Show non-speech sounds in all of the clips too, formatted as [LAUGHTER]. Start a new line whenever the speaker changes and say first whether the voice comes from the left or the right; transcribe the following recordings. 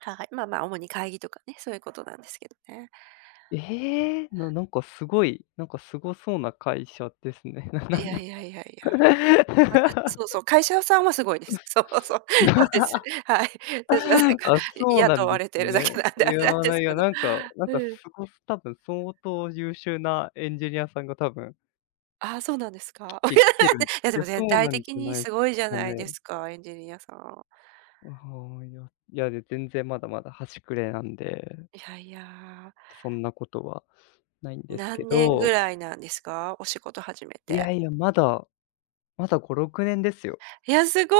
right: ははい。まあまあ主に会議とかね、そういうことなんですけどね。
left: ええ、ななんかすごい、なんかすごそうな会社ですね。な
right: い
left: な
right: や
left: な。
right: いやいやいや。わた、そうそ
left: [LAUGHS]
right: う、会社さんはすごいです。そうそうそうです、
left: [LAUGHS]
right: はい。私はなんか、
left: あ、そうな
right: 雇
left: んで
right: わ
left: す
right: れてるだけ
left: ね。
right: なんで、
left: い
right: あれなん
left: や
right: で
left: な、
right: す
left: い
right: け
left: や、
right: ど。
left: なんか、なんかす
right: うん。
left: ご多分相当優秀なエンジニアさんが多分
right: ああ、そうなんですか。[LAUGHS]
left: きてきてる。い
right: いや、で
left: や、
right: も
left: そ
right: 全
left: う
right: 体
left: なんじ
right: 的
left: ゃ
right: に
left: ない
right: す
left: で
right: ごいじゃ
left: すか
right: ないで
left: ね。
right: すか、エンジニアさん。
left: ああ、いやいや、全然まだまだ端くれなんで
right: いやいや。
left: そんなことはないんですけ
right: 何年ぐ
left: ど。
right: らいなんですか？お仕事始め
left: い
right: て。
left: やいや、まだ。まだ5、6年ですよ。
right: いや、すごい。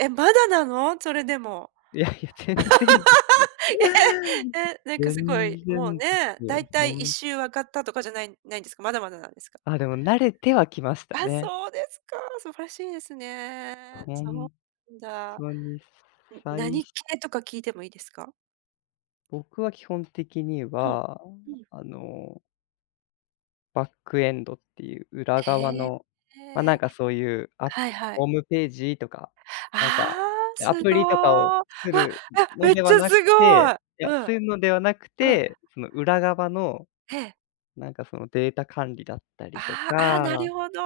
right: え、まだなの？それでも。
left: いやいや、全然ですよ
right: [LAUGHS] ええ！
left: [GIGGLES]
right: え、なんかすご
left: 全
right: い、もう
left: 然で
right: ね、
left: すよ。
right: 大体
left: ほ
right: いっ
left: ん
right: しゅう分かったとかじゃない、ないんですか？まだまだなんですか？
left: ああ、でも慣れてはきました
right: あ、
left: ね。
right: そうですか。素晴らしいですね。
left: ほ
right: そう
left: ん、
right: なんだ。
left: とに、
right: うん、
left: さい
right: 何
left: し
right: 系とか聞いてもいいですか？
left: 僕は基本的に
right: うん、
left: は、
right: うん。
left: あのバックエンドっていう裏側
right: へえ。
left: の、まあ、なんかそういう、あ、
right: はいは
left: ホー
right: い。
left: ムページとか、
right: あ
left: なんか、
right: あ！
left: ア
right: す
left: プ
right: ご。う
left: リとかを
right: わ！
left: 作
right: あ、
left: るの
right: めっ
left: で
right: ち
left: は
right: ゃ
left: な
right: す
left: く
right: ご
left: て、
right: い。
left: いや、
right: うん。
left: そういうのではなく
right: うん。
left: て、その裏側の、
right: ええ。
left: なんかそのデータ管理だったりと
right: ああああ、
left: か、
right: なるほど。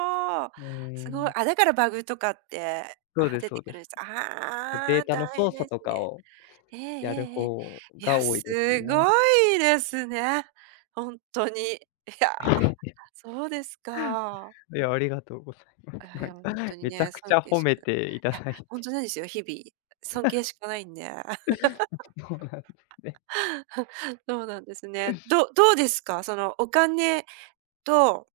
left: うー
right: すごい。
left: ん。
right: あ、だからバグとかって、あ
left: そう
right: あ、
left: です
right: 出
left: そ
right: て
left: う
right: く
left: で
right: る
left: す。
right: んです。
left: こう、
right: あ
left: デー
right: あ、
left: タ
right: 大
left: の
right: 変
left: 操
right: で
left: 作と
right: す
left: か
right: ね。
left: を
right: ええ
left: やる
right: ええええ。
left: 方
right: い
left: が
right: や、
left: 多い
right: す
left: ですね。
right: ごいですね。ほんとに。いや、
left: うん。[CHUCKLES]
right: そうですか。
left: いや、ありがとうございます。
right: ああ、いやもう、ほ
left: な
right: んと
left: ん、
right: に
left: めちゃ
right: ね、
left: くち
right: 尊
left: ゃ
right: 敬
left: 褒
right: し
left: め
right: かい
left: ていた
right: や、
left: だい
right: ほん
left: て。
right: となんですよ、日々、尊敬しかないんで。
left: [LAUGHS] そうなんです
right: [LAUGHS]
left: ね。
right: そうなんですね。どどうですか？そのお金と